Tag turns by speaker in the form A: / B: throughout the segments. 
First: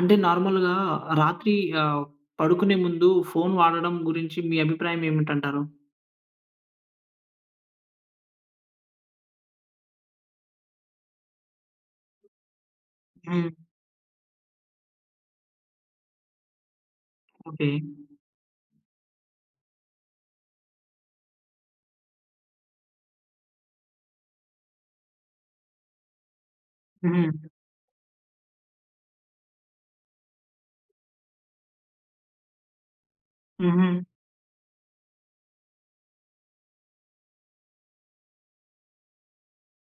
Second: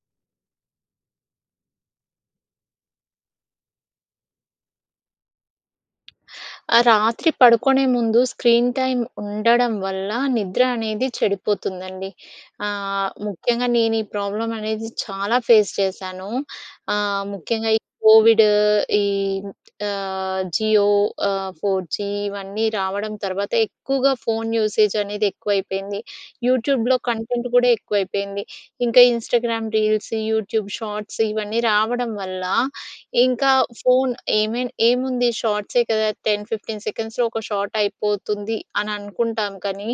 A: అంటే నార్మల్‌గా రాత్రీ ఆహ్, పడుకునే ముందు ఫోన్ వాడడం గురించి మీ అభిప్రాయమేమిటంటారు?
B: ఆహ్, రాత్రి పడుకునే ముందు స్క్రీన్ టైమ్ ఉండడం వల్ల నిద్ర అనేది చెడిపోతుందండి. ఆహ్,
A: హ్మ్.
B: ముఖ్యంగా నేనీ ప్రాబ్లమనేది చాలా ఫేస్ చేశాను. ఆహ్,
A: ఓకే.
B: ముఖ్యంగా ఈ కోవిడు, ఈ ఆహ్, జియో ఆహ్, 4జీ ఇవన్నీ రావడం తర్వాత ఎక్కువుగా ఫోన్ యూసేజనేది ఎక్కువైపేంది. యూట్యూబ్‌లో
A: హ్మ్.
B: కంటెంట్ గూడా ఎక్కువైపేంది. ఇంకా ఇన్స్టాగ్రామ్ రీల్స్, యూట్యూబ్ షార్ట్స్ ఇవన్నీ రావడం వల్లా, ఇంకా
A: హుహు.
B: ఫోన్ ఏమేన్ ఏముంది షార్ట్సే కదా, 10, 15 సెకండ్స్‌లో ఒక షార్టయిపోతుంది అననుకుంటాం, కానీ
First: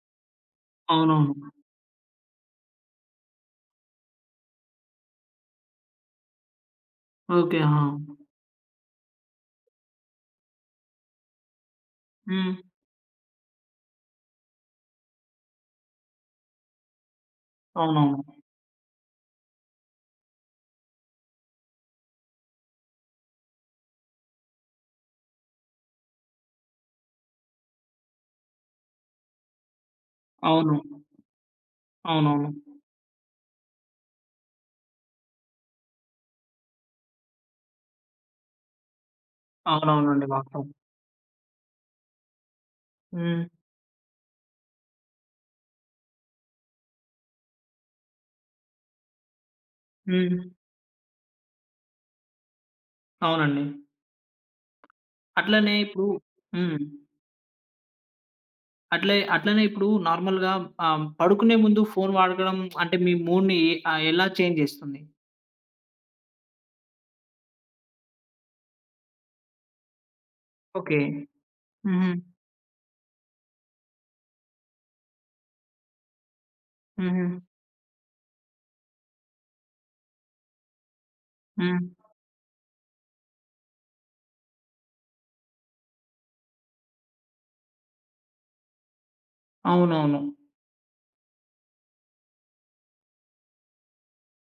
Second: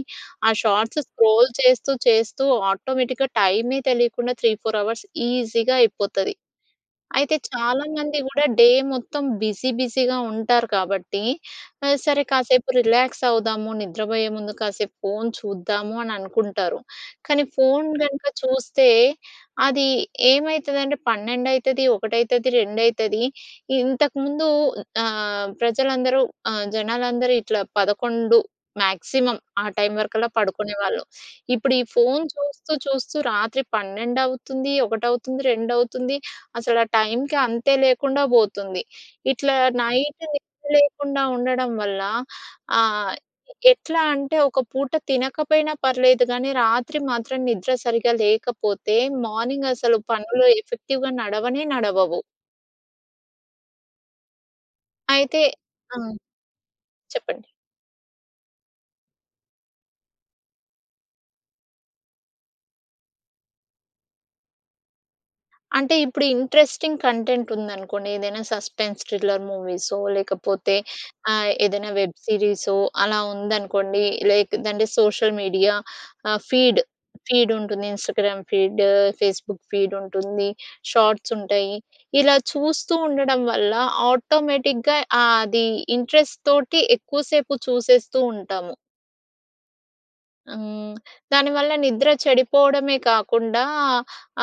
B: ఆ షార్ట్సు
A: అవునవును.
B: స్క్రోల్ చేస్తూ చేస్తూ ఆటోమేటిక్‌గా టైమే తెలీకుండా 3, 4 అవర్స్ ఈజీగా అయిపోతది. అయితే,
A: ఓకే. ఆహా!
B: చాలామంది గూడా డే మొత్తం బిజీ బిజీగా ఉంటారు కాబట్టి, ఆ సరే
A: హ్మ్.
B: కాసేపు రిలాక్సవుదాము, నిద్రపోయే ముందు కాసేపు ఫోన్ చూద్దాము అని అనుకుంటారు, కానీ ఫోన్ గనక
A: అవునవును.
B: చూస్తే, అది ఏమైతదంటే, పన్నెండైతది, ఒకటైతది, రెండైతది. ఇంతకుముందూ ఆహ్, ప్రజలందరూ ఆహ్, జనాలందరూ ఇట్లా 11 మ్యాక్సిమం ఆ టైం వరకల్లా
A: అవును.
B: పడుకునేవాళ్ళు. ఇప్పుడు ఈ ఫోన్
A: అవునవును.
B: చూస్తూ చూస్తూ రాత్రి 12 అవుతుంది, 1 అవుతుంది, 2 అవుతుంది. అసలు ఆ టైమ్‌కి అంతే లేకుండా బోతుంది. ఇట్లా నైట్
A: అవునవునండీ.
B: నిద్ర
A: వాస్తవం.
B: లేకుండా ఉండడం వల్ల, ఆహ్,
A: హ్మ్.
B: ఎట్లా అంటే, ఒక పూట తినకపోయినా పర్లేదు గానీ, రాత్రి మాత్రం నిద్ర సరిగ్గా లేకపోతే, మార్నింగసలు పనులు
A: హ్మ్.
B: ఎఫెక్టివ్‍గా నడవనే నడవవు.
A: అవునండి.
B: అయితే
A: అట్లనే
B: ఆ!
A: ఇప్పుడు హ్మ్.
B: చెప్పండి.
A: అట్లే అట్లనే ఇప్పుడు నార్మల్‌గా ఆహ్, పడుకునే ముందు ఫోన్ వాడడం అంటే మీ మూడ్‌ని ఆహ్, ఎలా చేంజ్ చేస్తుంది?
B: అంటే, ఇప్పుడు ఇంట్రెస్టింగ్ కంటెంట్ ఉందనుకోండి. ఏదైనా సస్పెన్స్ థ్రిల్లర్ మూవీసో, లేకపోతే
A: ఓకే.
B: ఆహ్, ఏదైనా
A: హుహు.
B: వెబ్ సిరీసో అలా ఉందనుకోండి. లైక్‌దంటే అంటే సోషల్ మీడియా ఆహ్, ఫీడ్,
A: హుహు.
B: ఫీడ్ ఉంటుంది. ఇన్‌స్టాగ్రామ్ ఫీడ్, ఫేస్‌బుక్ ఫీడ్ ఉంటుంది. షాట్స్ ఉంటాయి.
A: హ్మ్.
B: ఇలా చూస్తూ ఉండడం వల్ల ఆటోమేటిక్‍గా ఆ ఆది ఇంట్రెస్ట్‌తోటి ఎక్కువసేపు చూసేస్తూ ఉంటాము.
A: అవునవును.
B: హ్మ్. దాని వల్ల నిద్ర చెడిపోవడమే కాకుండా,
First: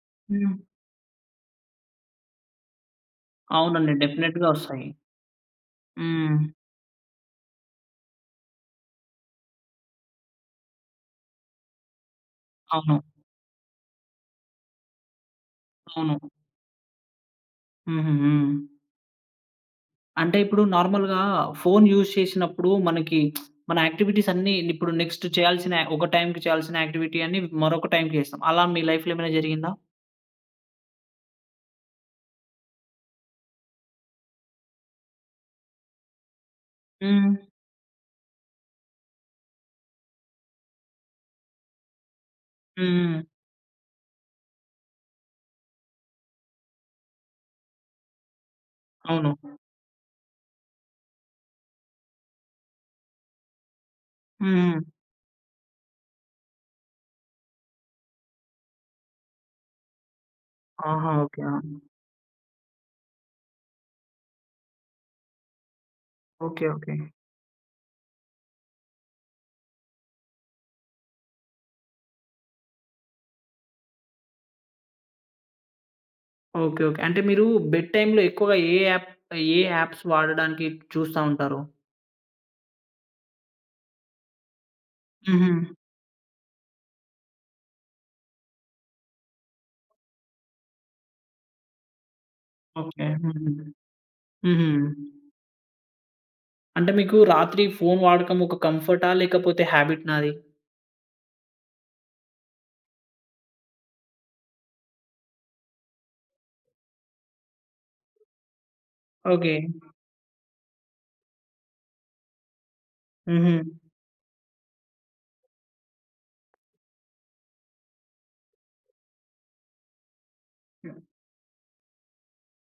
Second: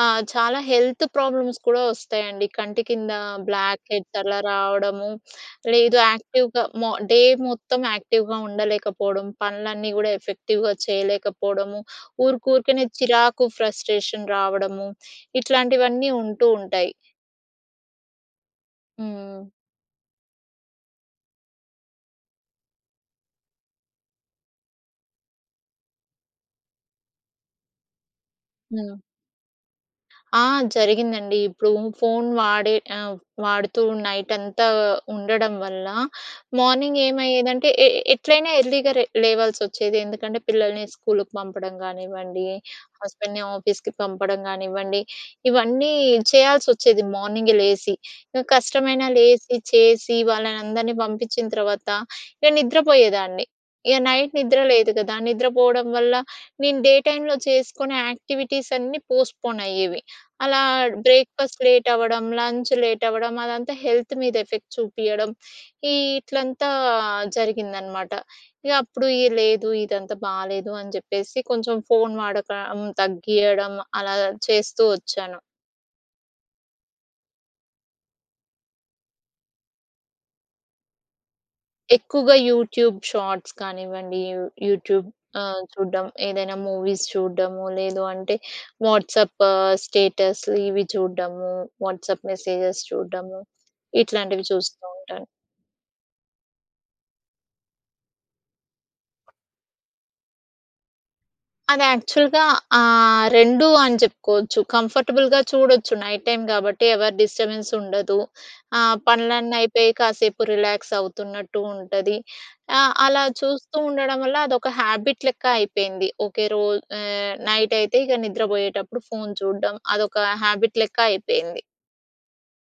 B: ఆహ్, చాలా
A: హ్మ్.
B: హెల్త్ ప్రాబ్లమ్స్ కూడా వస్తాయండి. కంటి కింద బ్లాక్
A: అవునండి.
B: హెడ్స్ అలా
A: డెఫనెట్‌గా వస్తాయి.
B: రావడము, లేదు
A: హ్మ్.
B: యాక్టివ్‍గా మో డే మొత్తం యాక్టివ్‍గా ఉండలేకపోవడం, పనులన్నీ కూడా ఎఫెక్టివ్‍గా చేయలేకపోవడము, ఊరుకు ఊరుకునే
A: అవును.
B: చిరాకు, ఫ్రస్ట్రేషన్ రావడము. ఇట్లాంటివన్నీ
A: అవును.
B: ఉంటూ ఉంటాయి.
A: హుహు. హ్మ్.
B: హ్మ్.
A: అంటే, ఇప్పుడు నార్మల్‌గా ఫోన్ యూస్ చేసినప్పుడు, మనకి మన యాక్టివిటీస్ అన్ని ఇప్పుడు నెక్స్ట్ చేయాల్సిన, ఒక టైమ్‌కి చేయాల్సిన యాక్టివిటీ అన్ని మరొక టైమ్‌కి చేస్తాం. అలా మీ
B: హ్మ్.
A: లైఫ్‌లో ఏమైనా జరిగిందా?
B: ఆ! జరిగిందండి. ఇప్పుడు ఫోన్ వాడే ఆహ్, వాడుతూ నైటంతా ఉండడం వల్ల, మార్నింగ్
A: హ్మ్.
B: ఏమయ్యేదంటే, ఎ ఎట్లైనా ఎర్లీగా లే లేవాల్సొచ్చేది. ఎందుకంటే పిల్లల్ని స్కూల్‌కి పంపడం గానివ్వండి,
A: హ్మ్.
B: హస్బెండ్‍ని ఆఫీస్‌కి పంపడం గానివ్వండి, ఇవన్నీ చేయాల్సొచ్చేది, మార్నింగే లేసి. ఇక కష్టమైనా
A: అవును.
B: లేసి, చేసి వాళ్ళనందరిని పంపిచ్చిన తర్వాత ఇగ నిద్ర పోయేదాన్ని. ఇక నైట్ నిద్ర
A: హ్మ్.
B: లేదు కదా! నిద్రపోవడం వల్ల, నేను డే టైమ్‌లో చేసుకునే యాక్టివిటీస్ అన్నీ పోస్ట్‌‌‌‌‌పోన్ అయ్యేవి. అలా
A: ఆహా! ఓకే.
B: బ్రేక్‌ఫాస్ట్
A: ఆ!
B: లేట్ అవ్వడం లంచ్ లేట్ అవ్వడం అదంతా హెల్త్ మీద ఎఫెక్ట్ చూపియడం. ఈ
A: ఓకే,
B: ఇట్లంతా
A: ఓకే.
B: జరిగిందనమాట. ఇగ అప్పుడు లేదు ఇదంతా బాలేదు అని చెప్పేసి, కొంచెం ఫోన్ వాడకం తగ్గియడం అలా చేస్తూ వచ్చాను.
A: Okay, okay. అంటే మీరు బెడ్ టైమ్‌లో ఎక్కువగా ఏ యాప్ ఏ యాప్స్ వాడడానికి చూస్తా ఉంటారు.
B: ఎక్కువగా యూట్యూబ్ షార్ట్స్ కానివ్వండి, యూట్యూబ్ ఆహ్,
A: హుహు.
B: చూడ్డం, ఏదైనా మూవీస్ చూడ్డము, లేదు అంటే వాట్సాప్ స్టేటస్ ఇవి చూడ్డము, వాట్సాప్ మెసేజెస్
A: ఓకే.
B: చూడ్డము
A: హుహు.
B: ఇట్లాంటివి
A: హుహు.
B: చూస్తూ ఉంటాను.
A: అంటే మీకు రాత్రి ఫోన్ వాడకం ఒక కంఫర్టా? లేకపోతే హాబిట్‌నా అది?
B: అది యాక్చువల్‍గా ఆహ్, 2 అని చెప్పుకోవచ్చు. కంఫర్టబుల్‌గా చూడొచ్చు. నైట్ టైమ్ గాబట్టి, ఎవరి డిస్టర్బెన్స్‌ ఉండదు. ఆహ్,
A: ఓకే.
B: పనులన్నీ అయిపోయి కాసేపు రిలాక్స్ అవుతున్నట్టు ఉంటది. ఆహ్, అలా చూస్తూ
A: హుహు.
B: ఉండడం వల్ల, అదొక హ్యాబిట్ లెక్క అయిపేయింది. ఓకే రోజు ఆహ్, నైటైతే ఇగ నిద్రపోయేటప్పుడు ఫోన్ చూడడం, అదొక హ్యాబిట్ లెక్క
A: హ్మ్.
B: అయిపోయింది.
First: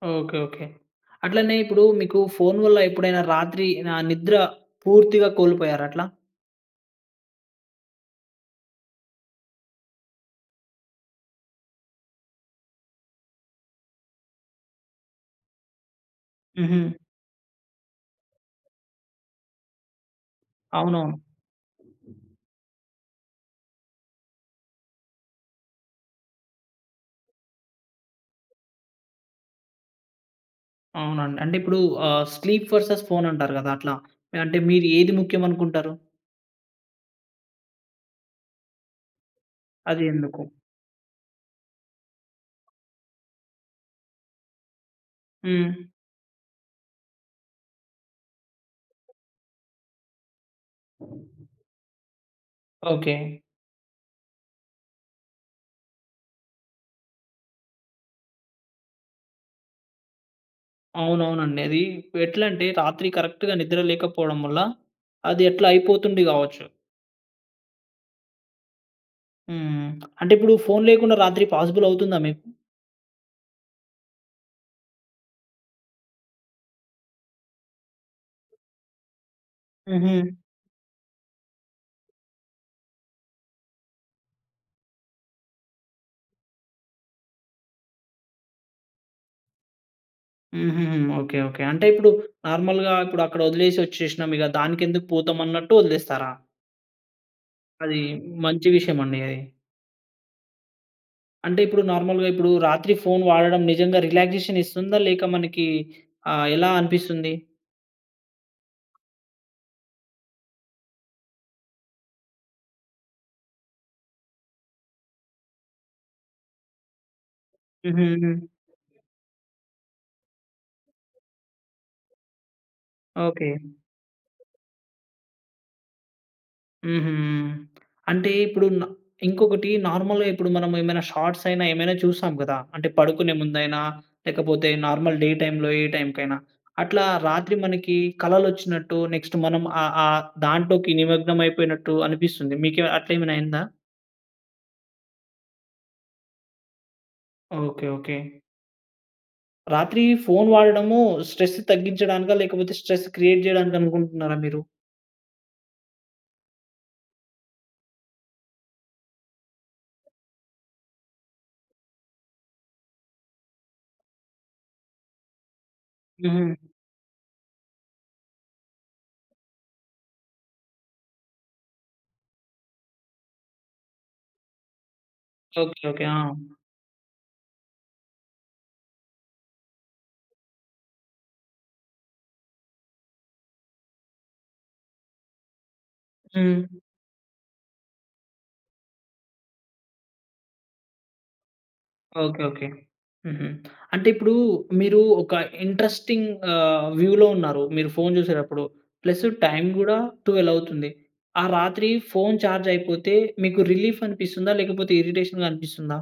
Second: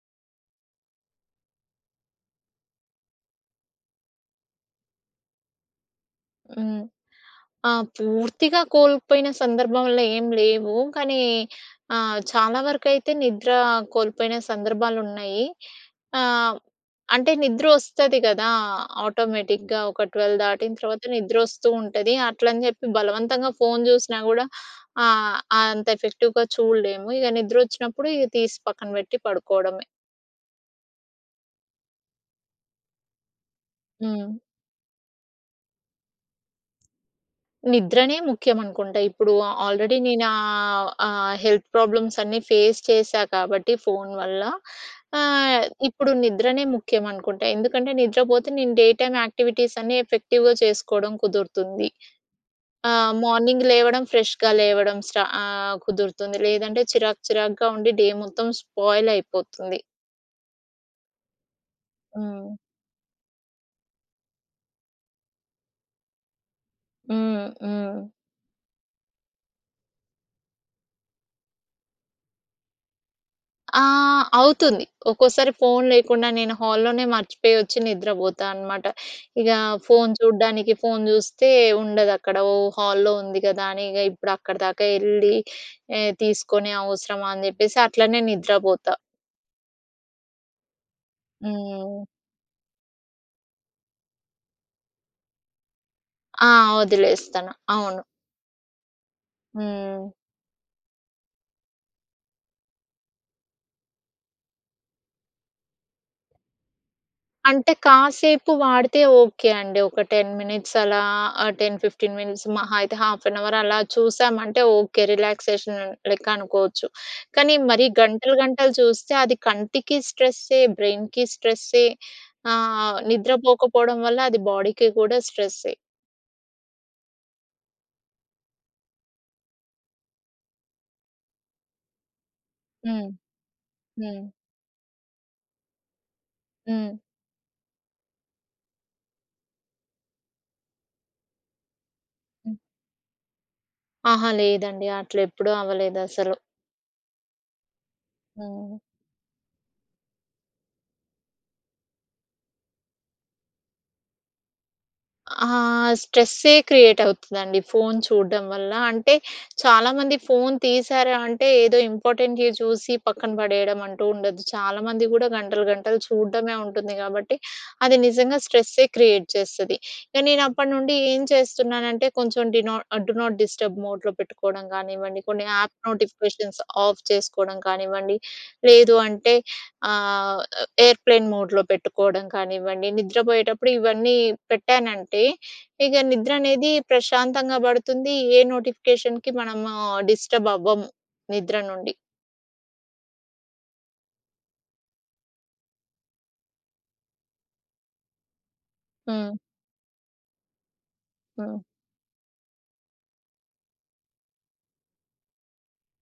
A: ఓకే. ఓకే. అట్లనే ఇప్పుడు మీకు ఫోన్ వల్ల ఎప్పుడైనా రాత్రి ఆహ్, నిద్ర పూర్తిగా కోల్పోయారా అట్లా?
B: హ్మ్. ఆ! పూర్తిగా కోల్పోయిన సందర్భంలో ఏం లేవు. కానీ ఆహ్, చాలా వరకైతే నిద్ర కోల్పోయిన సందర్భాలున్నాయి. ఆహ్,
A: హుహు.
B: అంటే నిద్ర వస్తది కదా ఆటోమేటిక్‌గా ఒక, 12 దాటిన తర్వాత
A: అవునవును.
B: నిద్ర వస్తూంటది. అట్లని చెప్పి బలవంతంగా ఫోన్ జూసినా కూడా ఆహ్, అంత ఎఫెక్టివ్‍గా చూడలేము. ఇగ నిద్ర వచ్చినప్పుడు ఇగ తీసి పక్కన పెట్టి పడుకోవడమే.
A: అవునండి. అంటే ఇప్పుడు ఆహ్, స్లీప్ వర్సెస్ ఫోన్ అంటారు కదా అట్లా.
B: హ్మ్.
A: అంటే మీరు ఏది ముఖ్యం అనుకుంటారు?
B: నిద్రనే ముఖ్యం అనుకుంటా. ఇప్పుడు ఆల్రెడీ
A: అది
B: నేను
A: ఎందుకు?
B: ఆహ్, ఆ హెల్త్ ప్రాబ్లమ్స్ అన్నీ ఫేస్ చేశా కాబట్టి ఫోన్ వల్ల. ఆహ్,
A: హ్మ్.
B: ఇప్పుడు నిద్రనే ముఖ్యం అనుకుంటా. ఎందుకంటే నిద్రపోతే నేను డే టైమ్ యాక్టివిటీస్ అన్నీ ఎఫెక్టివ్‍గా చేసుకోవడం కుదురుతుంది. ఆహ్,
A: ఓకే.
B: మార్నింగ్ లేవడం ఫ్రెష్‍గా లేవడం స్ట ఆహ్, కుదురుతుంది. లేదంటే చిరాకు చిరాకుగా ఉండి డే మొత్తం స్పాయిల్ అయిపోతుంది.
A: అవునవునండి. అది
B: హ్మ్.
A: ఎట్లంటే రాత్రి కరెక్ట్‌గా నిద్ర లేకపోవడం వల్ల అది అట్లా అయిపోతుంది కావచ్చు.
B: హ్మ్, హ్మ్.
A: హ్మ్. అంటే ఇప్పుడు ఫోన్ లేకుండా రాత్రి పాజిబుల్ అవుతుందా మీకు?
B: ఆహ్, అవుతుంది. ఒక్కోసారి ఫోన్ లేకుండా నేను హాల్‌ లోనే మర్చిపోయి వచ్చి నిద్రపోతా అనమాట. ఇగా ఫోన్
A: హుహు.
B: చూడ్డానికి ఫోన్ చూస్తే, ఉండదు అక్కడ. ఓహ్! హాల్‌లో ఉంది కదా! అని ఇగ ఇప్పుడు అక్కడి దాకా వెళ్ళి ఆహ్, తీసుకొని అవసరమా అని చెప్పేసి అట్లనే నిద్రపోతా.
A: హుహు. Okay, okay. అంటే
B: హ్మ్.
A: ఇప్పుడు నార్మల్‌గా ఇప్పుడు అక్కడ వదిలేసి వచ్చేషినాం. ఇక దానికెందుకు పోతాం అన్నట్టు వదిలేస్తారా?
B: ఆ! వదిలేస్తాను.
A: అది
B: అవును.
A: మంచి విషయం అండి అది.
B: హ్మ్.
A: అంటే, ఇప్పుడు నార్మల్‌గా ఇప్పుడు రాత్రి ఫోన్ వాడడం నిజంగా రిలాక్సేషన్ ఇస్తుందా? లేక మనకి ఆహ్, ఎలా అనిపిస్తుంది?
B: అంటే, కాసేపు వాడితే ఓకే అండి. ఒక 10 మినిట్స్ అలా ఆహ్, 10, 15 మినిట్స్ మహా అయితే హాఫ్ ఎన్ అవర్ అలా చూసామంటే ఓకే, రిలాక్సేషన్ లెక్క అనుకోవచ్చు. కానీ మరి గంటలు,
A: హుహు.
B: గంటలు చూస్తే అది కంటికి స్ట్రెస్సే బ్రెయిన్‍కి స్ట్రెస్సే ఆహ్,
A: ఓకే.
B: నిద్రపోకపోడం వల్ల అది బాడీకి కూడా స్ట్రెస్సే.
A: హుహు. అంటే ఇప్పుడు న ఇంకొకటి నార్మల్‌గా ఇప్పుడు మనం ఏమైనా షార్ట్స్ అయినా ఏమైనా చూస్తాం కదా! అంటే,
B: హ్మ్.
A: పడుకునే ముందైనా
B: హ్మ్.
A: లేకపోతే, నార్మల్ డే టైమ్‌లో ఏ టైమ్‌కైనా.
B: హ్మ్.
A: అట్లా రాత్రి మనకి కలలొచ్చినట్టు నెక్స్ట్ మనం ఆ, ఆ, దాంట్లోకి నిమగ్నం అయిపోయినట్టు అనిపిస్తుంది.
B: హ్మ్.
A: మీకు అట్లాయేమైన అయిందా?
B: అహా, లేదండి. అట్ల ఎప్పుడూ అవ్వలేదు అసలు.
A: ఓకే. ఓకే.
B: హ్మ్.
A: రాత్రి ఫోన్ వాడడము స్ట్రెస్ తగ్గించడానికా? లేకపోతే స్ట్రెస్ క్రియేట్ జేయడానికనుకుంటున్నారా మీరు?
B: ఆహ్, స్ట్రెస్సే క్రియేట్ అవుతదండి ఫోన్ చూడం వల్ల. అంటే, చాలామంది ఫోన్ తీశారా అంటే, ఏదో ఇంపార్టెంటే చూసి పక్కన పడేయడం అంటూ ఉండదు. చాలామంది గూడా గంటలు, గంటలు
A: హ్మ్.
B: చూడ్డమే ఉంటుంది కాబట్టి, అది నిజంగా స్ట్రెస్సే క్రియేట్ చేస్తది. ఇక నేను అప్పటినుండి ఏం చేస్తున్నానంటే, కొంచెం do not ah, do not disturb మోడ్‌లో పెట్టుకోవడం గానివ్వండి, కొన్ని యాప్
A: ఓకే. ఓకే. ఆ!
B: నోటిఫికేషన్స్ ఆఫ్ చేసుకోడం కానివ్వండి, లేదు అంటే ఆహ్, ఎయిర్‌ప్లేన్ మోడ్‌లో పెట్టుకోడం కానివ్వండి, నిద్రపోయేటప్పుడు ఇవన్నీ పెట్టానంటే, ఇగ నిద్ర అనేది
A: హ్మ్.
B: ప్రశాంతంగా పడుతుంది. ఏ నోటిఫికేషన్‍కి మనము డిస్టర్బ్ అవ్వము నిద్ర నుండి.
A: ఓకే. ఓకే. హుహు. అంటే ఇప్పుడు మీరు ఒక ఇంట్రెస్టింగ్ ఆహ్, వ్యూలో ఉన్నారు, మీరు ఫోన్ చూసేటప్పుడు, ప్లస్
B: హ్మ్.
A: టైమ్ కూడా 12 అవుతుంది. ఆ
B: హ్మ్.
A: రాత్రి ఫోన్ చార్జ్ అయిపోతే, మీకు రిలీఫ్ అనిపిస్తుందా? లేకపోతే ఇరిటేషన్‌గా అనిపిస్తుందా?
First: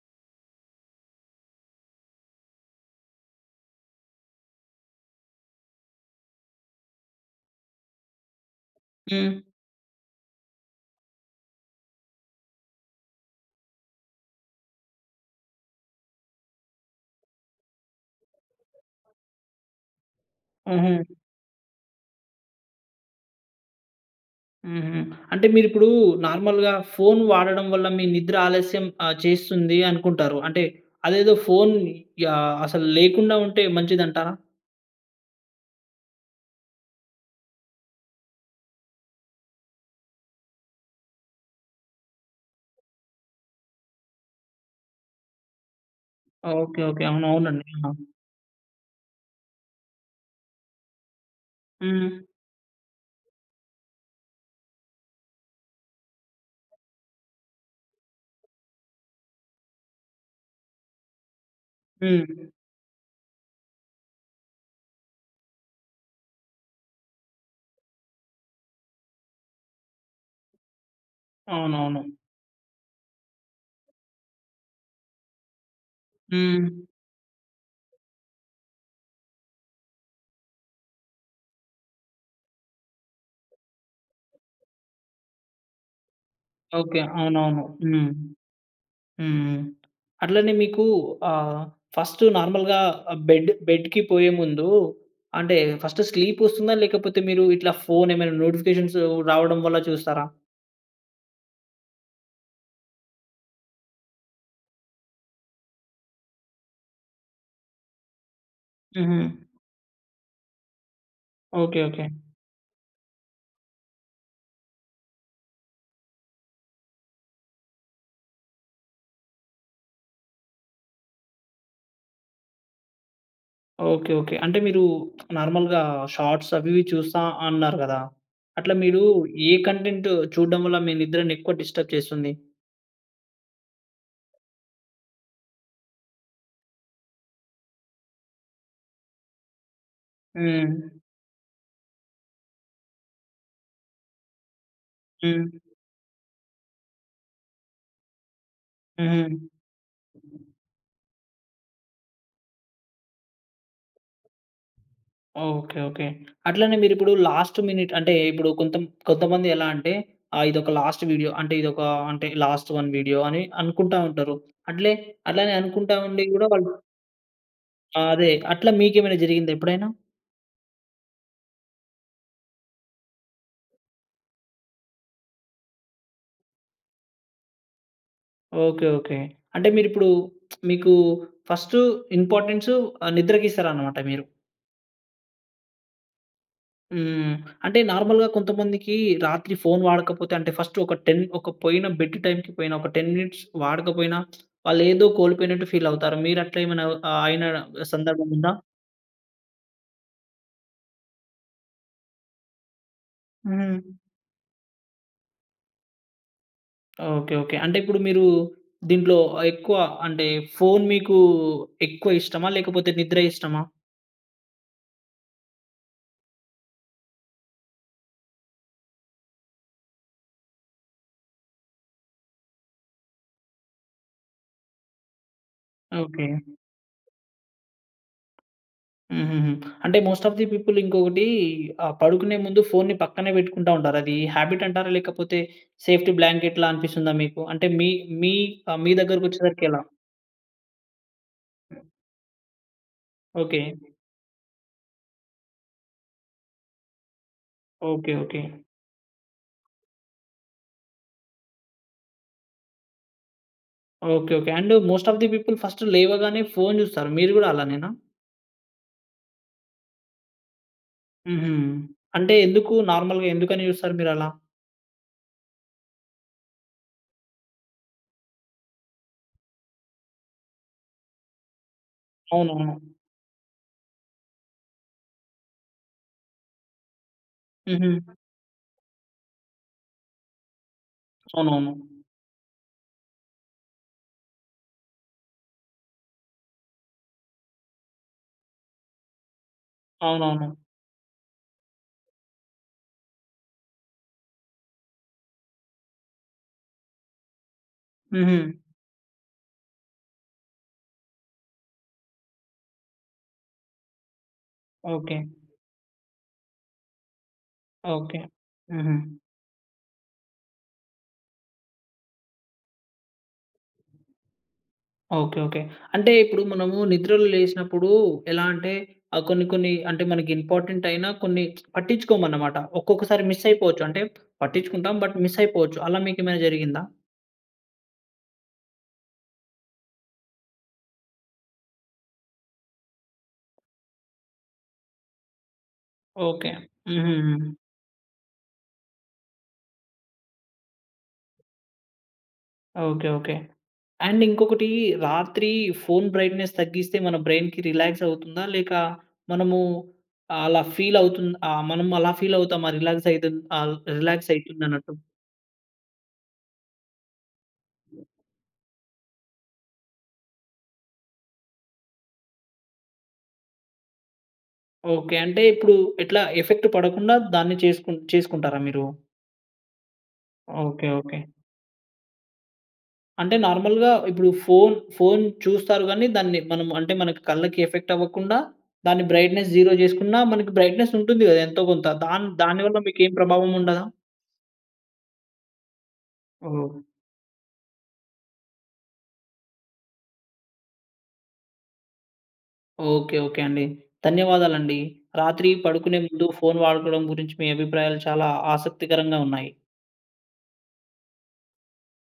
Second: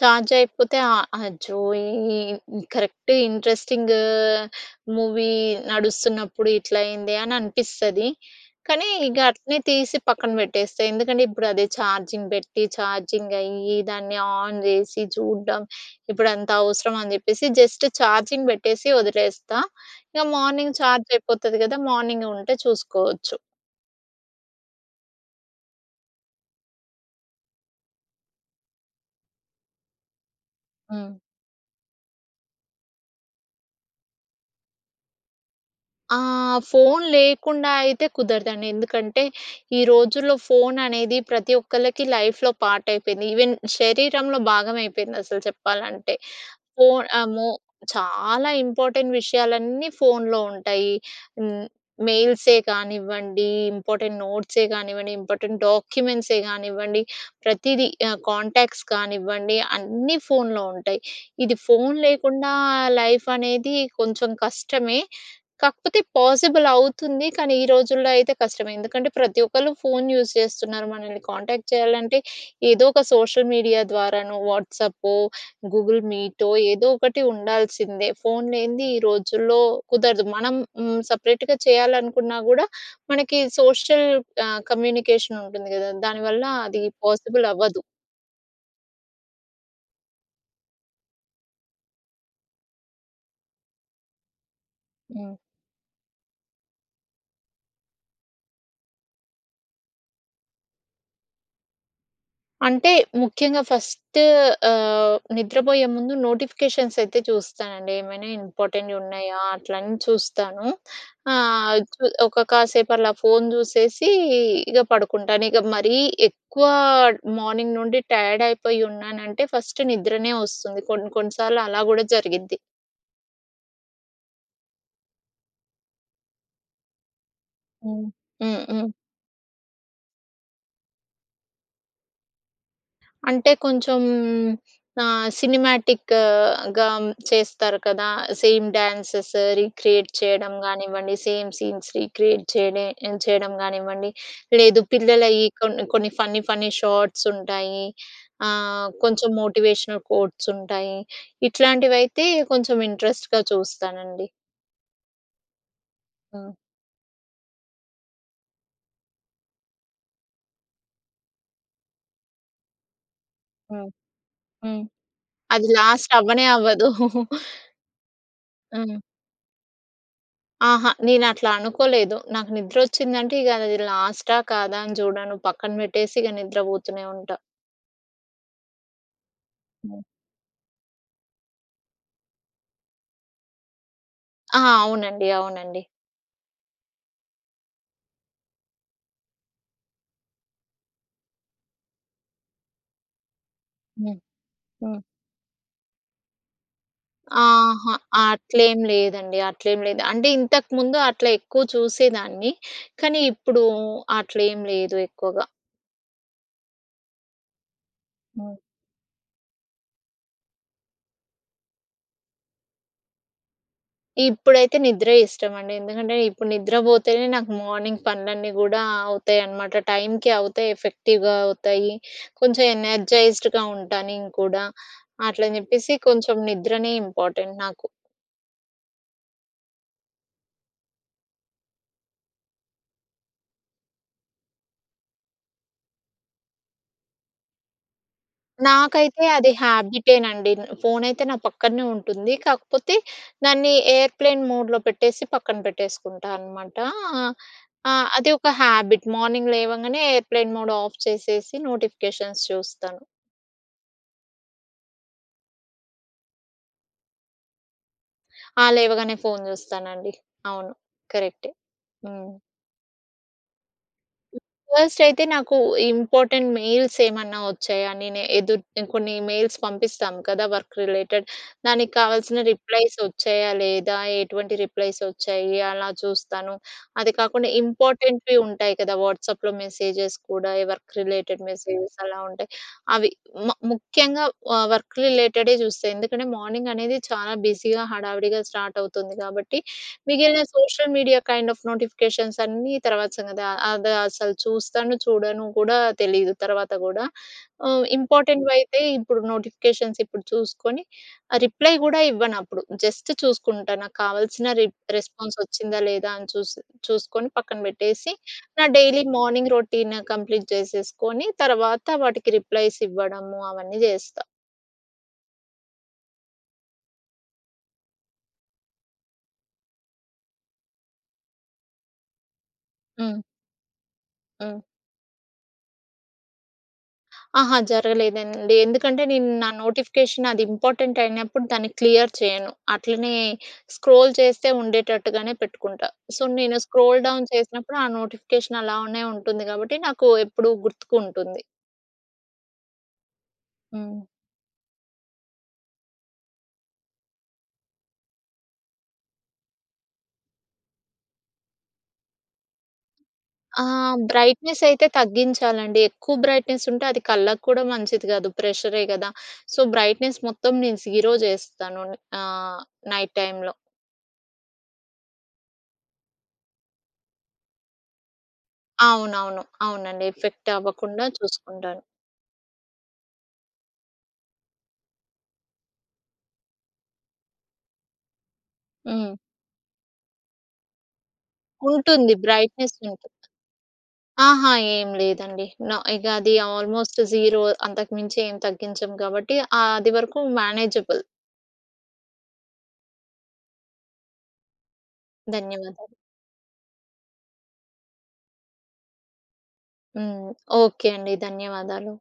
B: ఛార్జ్ అయిపోతే ఆ అచ్చో ఈ కరెక్ట్ ఇంట్రెస్టింగ్ మూవీ నడుస్తున్నప్పుడు ఇట్లయింది అని అనిపిస్తది. కానీ ఇక
A: హ్మ్.
B: అట్లనే తీసి పక్కన పెట్టేస్తా. ఎందుకంటే ఇప్పుడు అదే ఛార్జింగ్ పెట్టి, ఛార్జింగ్ అయ్యి, దాన్ని ఆన్ చేసి చూడ్డం. ఇప్పుడు అంత అవసరంమా? అని చెప్పేసి జస్ట్ ఛార్జింగ్ పెట్టేసి వదిలేస్తా. ఇక మార్నింగ్
A: హుహు.
B: ఛార్జ్ అయిపోతుంది కదా! మార్నింగ్ ఉంటే చూసుకోవచ్చు.
A: హుహు. అంటే మీరిప్పుడు, నార్మల్‌గా ఫోన్ వాడడం వల్ల మీ నిద్ర ఆలస్యం ఆ చేస్తుంది అనుకుంటారు. అంటే
B: హ్మ్.
A: అదేదో ఫోన్ యాహ్! అసలు లేకుండా ఉంటే మంచిది అంటారా?
B: ఆహ్, ఫోన్ లేకుండా అయితే కుదరదండి. ఎందుకంటే, ఈ రోజుల్లో ఫోన్ అనేది ప్రతి ఒక్కళ్ళకి లైఫ్‍లో పార్ట్ అయిపోయింది. ఈవెన్ శరీరంలో భాగం అయిపోయింది అసలు చెప్పాలంటే.
A: Okay, okay.
B: ఫోన్
A: అవును,
B: అమో,
A: అవునండి. ఆ!
B: చాలా ఇంపార్టెంట్ విషయాలన్నీ ఫోన్‌లో ఉంటాయి. హ్మ్.
A: హ్మ్.
B: మెయిల్సే కానివ్వండి, ఇంపార్టెంట్ నోట్సే కానివ్వండి, ఇంపార్టెంట్ డాక్యుమెంట్సే కానివ్వండి ప్రతీదీ, ఆహ్, కాంటాక్ట్స్ కానివ్వండి అన్నీ ఫోన్‌లో ఉంటాయి. ఇది ఫోన్
A: హ్మ్.
B: లేకుండా లైఫ్ అనేది కొంచెం కష్టమే. కాకపోతే పాసిబుల్ అవుతుంది. కానీ ఈ రోజుల్లో అయితే కష్టమే. ఎందుకంటే ప్రతి ఒక్కరు ఫోన్ యూస్ చేస్తున్నారు. మనల్ని కాంటాక్ట్
A: అవునవును.
B: చేయాలంటే ఏదో ఒక సోషల్ మీడియా ద్వారానో, వాట్సాప్పూ, గూగుల్ మీ‌టో,
A: హ్మ్.
B: ఏదో ఒకటి ఉండాల్సిందే! ఫోన్ లేనిది ఈ రోజుల్లో కుదరదు. మనం హ్మ్. సపరేట్‌గా చేయాలనుకున్నా కూడా, మనకి సోషల్ ఆహ్, కమ్యూనికేషన్ ఉంటుంది కదా! దానివల్ల అది
A: ఓకే.
B: పాసిబుల్
A: అవునవును.
B: అవ్వదు.
A: హ్మ్. హ్మ్, హ్మ్. అట్లనే మీకు ఆ! ఫస్ట్ నార్మల్‌గా బెడ్ బెడ్‌కి పోయేముందు
B: హ్మ్.
A: అంటే ఫస్ట్ స్లీప్ వస్తుందా? లేకపోతే మీరు ఇట్లా ఫోన్ ఏమైనా నోటిఫికేషన్స్ రావడం వల్ల చూస్తారా?
B: అంటే ముఖ్యంగా ఫస్ట్ ఆహ్, నిద్రపోయే ముందు నోటిఫికేషన్స్‌సైతే చూస్తానండి. ఏమైనా ఇంపార్టెంట్
A: హుహు.
B: ఉన్నాయా? అట్ల అని చూస్తాను. ఆహ్,
A: ఓకే.
B: చు
A: ఓకే.
B: ఒక కాసేపు అలా ఫోన్ జూసేసి ఇగ పడుకుంటాను. ఇగ మరీ ఎక్కువ మార్నింగ్ నుండి టైయాడైపోయి ఉన్నానంటే ఫస్ట్ నిద్రనే వస్తుంది. కొన్ని కొన్ని సార్లు అలా కూడా జరిగిద్ది.
A: ఓకే. ఓకే. అంటే మీరు నార్మల్‌గా షార్ట్స్ అవి ఇవి చూస్తా అన్నారు కదా!
B: హ్మ్. హ్మ్.
A: అట్ల
B: హ్మ్.
A: మీరు ఏ కంటెంట్ చూడడం వల్ల మీ నిద్రని ఎక్కువ డిస్టర్బ్ చేస్తుంది?
B: అంటే కొంచెం ఆహ్, సినిమాటిక్‌గా చేస్తారు కదా! సేమ్ డ్యాన్సెస్ రీక్రియేట్ చేయడం
A: హ్మ్.
B: గానివ్వండి సేమ్ సీన్స్ రీక్రియేట్ చేయిడే చేయడం గానివ్వండి. లేదు పిల్లలయి
A: హ్మ్.
B: కొన్ని కొన్ని ఫన్నీ ఫన్నీ షార్ట్స్ ఉంటాయి, ఆహ్, కొంచెం
A: హుహు.
B: మోటివేషనల్ కోట్స్ ఉంటాయి. ఇట్లాంటివి అయితే కొంచెం ఇంట్రెస్ట్‌గా చూస్తానండి.
A: ఓకే. ఓకే.
B: హ్మ్.
A: అట్లనే మీరు ఇప్పుడు లాస్ట్ మినిట్ అంటే ఇప్పుడు కొంత కొంతమంది ఎలా అంటే ఆహ్, ఇదొక లాస్ట్ వీడియో అంటే ఇదొక ఆహ్, అంటే లాస్ట్ వన్ వీడియో అని
B: హ్మ్.
A: అనుకుంటా ఉంటారు.
B: హ్మ్.
A: అట్లే అట్లనే
B: అది
A: అనుకుంటా
B: లాస్ట్
A: ఉండి
B: అవ్వనే
A: కూడా వాళ్ళు
B: అవ్వదు.
A: ఆ! అదే. అట్ల
B: హ్మ్.
A: మీకేమైనా జరిగిందా ఎప్పుడైనా?
B: అహా! నేను అట్లా అనుకోలేదు. నాకు నిద్రొచ్చిందంటే, ఇగ అదిది లాస్టా, కాదా అని జూడను. పక్కన పెట్టేసి ఇగ నిద్రపోతూనే ఉంటా.
A: ఓకే. ఓకే. అంటే, మీరప్పుడు మీకూ ఫస్టు ఇంపార్టెన్సు ఆహ్, నిద్రస్తారనమాట మీరు.
B: ఆ! అవునండి. అవునండి.
A: హ్మ్. అంటే, నార్మల్‌గా కొంతమందికీ రాత్రి ఫోన్ వాడకపోతే, అంటే, ఫస్టు ఒక 10 ఒక పోయిన బెడ్డు టైమ్‌కి పోయిన, ఒక 10 మినిట్స్
B: హ్మ్.
A: వాడకపోయినా,
B: హ్మ్.
A: వాళ్ళేఎదో కోల్పోయినట్టు ఫీలవుతారు. మీరట్లేమైనా అవ్ ఆహ్, అయినా
B: అహా!
A: సందర్భముందా?
B: అట్లేం లేదండి. అట్లేం లేదు. అంటే, ఇంతకుముందు అట్ల ఎక్కువ చూసేదాన్ని, కానీ ఇప్పుడూ
A: హ్మ్.
B: అట్లేం లేదు ఎక్కువుగా.
A: ఓకే. ఓకే. అంటే, ఇప్పుడు మీరూ
B: హ్మ్.
A: దీంట్లో అహ్, ఎక్కువ అంటే, ఫోన్ మీకూ ఎక్కువ ఇష్టమా? లేకపోతే, నిద్ర ఇష్టమా?
B: ఇప్పుడైతే నిద్రే ఇష్టమండి. ఎందుకంటే, ఇప్పుడు నిద్రబోతేనే, నాకు మార్నింగ్ పనులన్నీ గూడా అవుతాయనమాట. టైమ్‌కి అవుతాయి, ఎఫెక్టివ్‍గా అవుతాయి. కొంచం ఎనర్జైజ్డ్‌గా ఉంటా నేను కూడా. అట్లని చెప్పేసి
A: ఓకే.
B: కొంచం నిద్రనే ఇంపార్టెంట్ నాకు.
A: హుహూహు. అంటే, మోస్ట్ ఆఫ్ ది పీపుల్ ఇంకొకిటీ ఆహ్, పడుకునే ముందు ఫోన్‌ని పక్కనే పెట్టుకుంటా ఉంటారు. అదీ హ్యాబిట్టంటారా? లేకపోతే, సేఫ్టీ బ్లాంకెట్‌లా అనిపిస్తుందా మీకు? అంటే, మీ మీ ఆహ్, మీ
B: నాకైతే అది
A: దగ్గరకొచ్చేసరికి ఎలా?
B: హ్యాబిటేనండి. న్ ఫోనయితే నా పక్కన్నే ఉంటుంది. కాకపోతే,
A: ఓకే.
B: దాన్ని ఎయిర్‌ప్లేన్ మోడ్‌లో పెట్టేసి పక్కన పెట్టేసుకుంటా అనమాటా. ఆ!
A: ఓకే.
B: అది
A: ఓకే.
B: ఒక హ్యాబిట్. మార్నింగ్ లేవంగనే ఎయిర్‌ప్లేన్ మోడ్‌ ఆఫ్ చేసేసి, నోటిఫికేషన్స్ చూస్తాను.
A: Okay. Okay. And most of the people first లేవగానే ఫోన్ జూస్తారు. మీరు కూడా అలానేనా?
B: ఆహ్, లేవగానే ఫోన్ చూస్తానండి. అవును. కరక్టే.
A: ఉహూ.
B: హ్మ్.
A: అంటే ఎందుకు నార్మల్‌గా ఎందుకని చూస్తారు మీరలా?
B: ఫస్ట్ అయితే నాకు ఇంపార్టెంట్ మెయిల్స్ ఏమన్నా వచ్చాయా? నేను ఎదు కొన్ని మెయిల్స్ పంపిస్తాం కదా! Work related. దానికి కావాల్సిన
A: అవునవును.
B: రిప్లైస్ వచ్చాయా? లేదా? ఎటువంటి రిప్లైస్ వచ్చాయి అలా చూస్తాను. అది కాకుండా
A: ఉహూ.
B: ఇంపార్టెంట్‌వి ఉంటాయి కదా! వాట్సాప్‍లో మెసేజెస్ కూడా వర్క్ రిలేటెడ్ మెసేజెస్
A: అవునవును.
B: అలా ఉంటాయి అవి. హ్మ్, మ ముఖ్యంగా ఆహ్, వర్క్ రిలేటెడే చూస్తా. ఎందుకంటే మార్నింగనేది చాలా బిజీగా హడావిడిగా స్టార్ట్ అవుతుంది కాబట్టి, మిగిలిన
A: అవునవును.
B: Social media kind of notifications అన్నీ తర్వాత సంగతి. ఆహ్, అది అసలు చూస్తాను, చూడను కూడా తెలీదు తర్వాత కూడా? హ్మ్.
A: ఉహూ.
B: ఇంపార్టెం‌ట్వైతే ఇప్పుడు నోటిఫికేషన్స్ ఇప్పుడు చూసుకొని ఆహ్, రిప్లై గూడా ఇవ్వను అప్పుడు జస్ట్ చూసుకుంటా నాకు కావాల్సిన రి
A: ఓకే.
B: రెస్పాన్స్ వచ్చిందా లేదా అని చూసి చూసుకొని పక్కన పెట్టేసి,
A: ఓకే.
B: నా
A: ఉహూ.
B: డైలీ మార్నింగ్ రొటీన్ కంప్లీట్ చేసేసుకొని తర్వాత వాటికి రిప్లైస్ ఇవ్వడము అవన్నీ జేస్తా.
A: ఓకే. ఓకే. అంటే ఇప్పుడు మనము నిద్రలో లేసినప్పుడు ఎలా అంటే ఆహ్, కొన్ని, కొన్ని అంటే మనకి ఇంపార్టెంటైయిన కొన్ని పట్టించుకోము అన్నమాట.
B: హ్మ్.
A: ఒక్కొక్కసారి మిస్ అయిపోవచ్చు, అంటే
B: హ్మ్.
A: పట్టించుకుంటాం. బట్ మిస్ అయిపోవచ్చు. అలా మీకు ఏమైనా జరిగిందా?
B: అహా! జరగలేదండి. ఎందుకంటే నేను నా నోటిఫికేషన్ అది ఇంపార్టెంట్ అయినప్పుడు దాన్ని క్లియర్ చేయను. అట్లనే స్క్రోల్ చేస్తే ఉండేటట్టుగానే పెట్టుకుంటా. So,
A: okay.
B: నేను స్క్రోల్ డౌన్
A: హుహుహు.
B: చేసినప్పుడు ఆ నోటిఫికేషన్ అలానే ఉంటుంది కాబట్టి నాకు ఎప్పుడు గుర్తుకుంటుంది.
A: ఓకే. ఓకే.
B: హ్మ్.
A: అండ్ ఇంకొకటీ రాత్రి ఫోన్ బ్రైట్‌నెస్ తగ్గిస్తే, మన బ్రైన్‌కి రిలాక్స్ అవుతుందా? లేక మనమూ అలా ఫీల్ అవుతుంది ఆహ్, మనము అలా ఫీల్ అవుతామా రిలాక్స్ అయితది
B: ఆ!
A: అల్ రిలాక్స్
B: బ్రైట్‌నెస్ అయితే
A: అవుతుందన్నట్టు?
B: తగ్గించాలండి. ఎక్కువ బ్రైట్‌నెస్ ఉంటే అది కళ్ళకి కూడా మంచిది కాదు. ప్రెషరె కదా! సో, బ్రైట్‌నెస్ మొత్తం నేను జీరో చేస్తాను ఆహ్, నైట్ టైమ్‌లో.
A: ఓకే. అంటే ఇప్పుడు ఎట్లా ఎఫెక్ట్ పడకుండా దాన్ని చెసుకు చేసుకుంటారా మీరు?
B: అవునవును. అవునండి. Effect
A: okay.
B: అవ్వకుండా
A: ఓకే.
B: చూసుకుంటాను.
A: అంటే నార్మల్‌గా ఇప్పుడు ఫోన్, ఫోన్ చూస్తారు గాని, దాన్ని మనం అంటే మన కళ్ళకి ఎఫెక్ట్ అవ్వకుండా, దాని
B: హ్మ్.
A: బ్రైట్‌నెస్ జీరో చేసుకున్నా మనకి బ్రైట్‌నెస్ ఉంటుంది కదా! ఎంతో కొంత.
B: ఉంటుంది.
A: దాన్ దాని
B: బ్రైట్‌నెస్
A: వల్ల
B: ఉంటుంది.
A: మీకేం ప్రభావముండదా?
B: ఆహా! ఏం లేదండి. నొ ఇగ అది
A: ఓహ్!
B: ఆల్మోస్ట్ జీరో అంతకు మించి ఏం తగ్గించము కాబట్టి, ఆది వరకూ మేనేజబుల్.
A: ఓకే. ఓకే అండి. ధన్యవాదాలండీ. రాత్రి
B: ధన్యవాదాలు.
A: పడుకునే ముందు ఫోన్ వాడుకోవడం గురించి మీ అభిప్రాయాలు చాలా ఆసక్తికరంగా ఉన్నాయి.
B: హ్మ్. ఓకే అండి. ధన్యవాదాలు.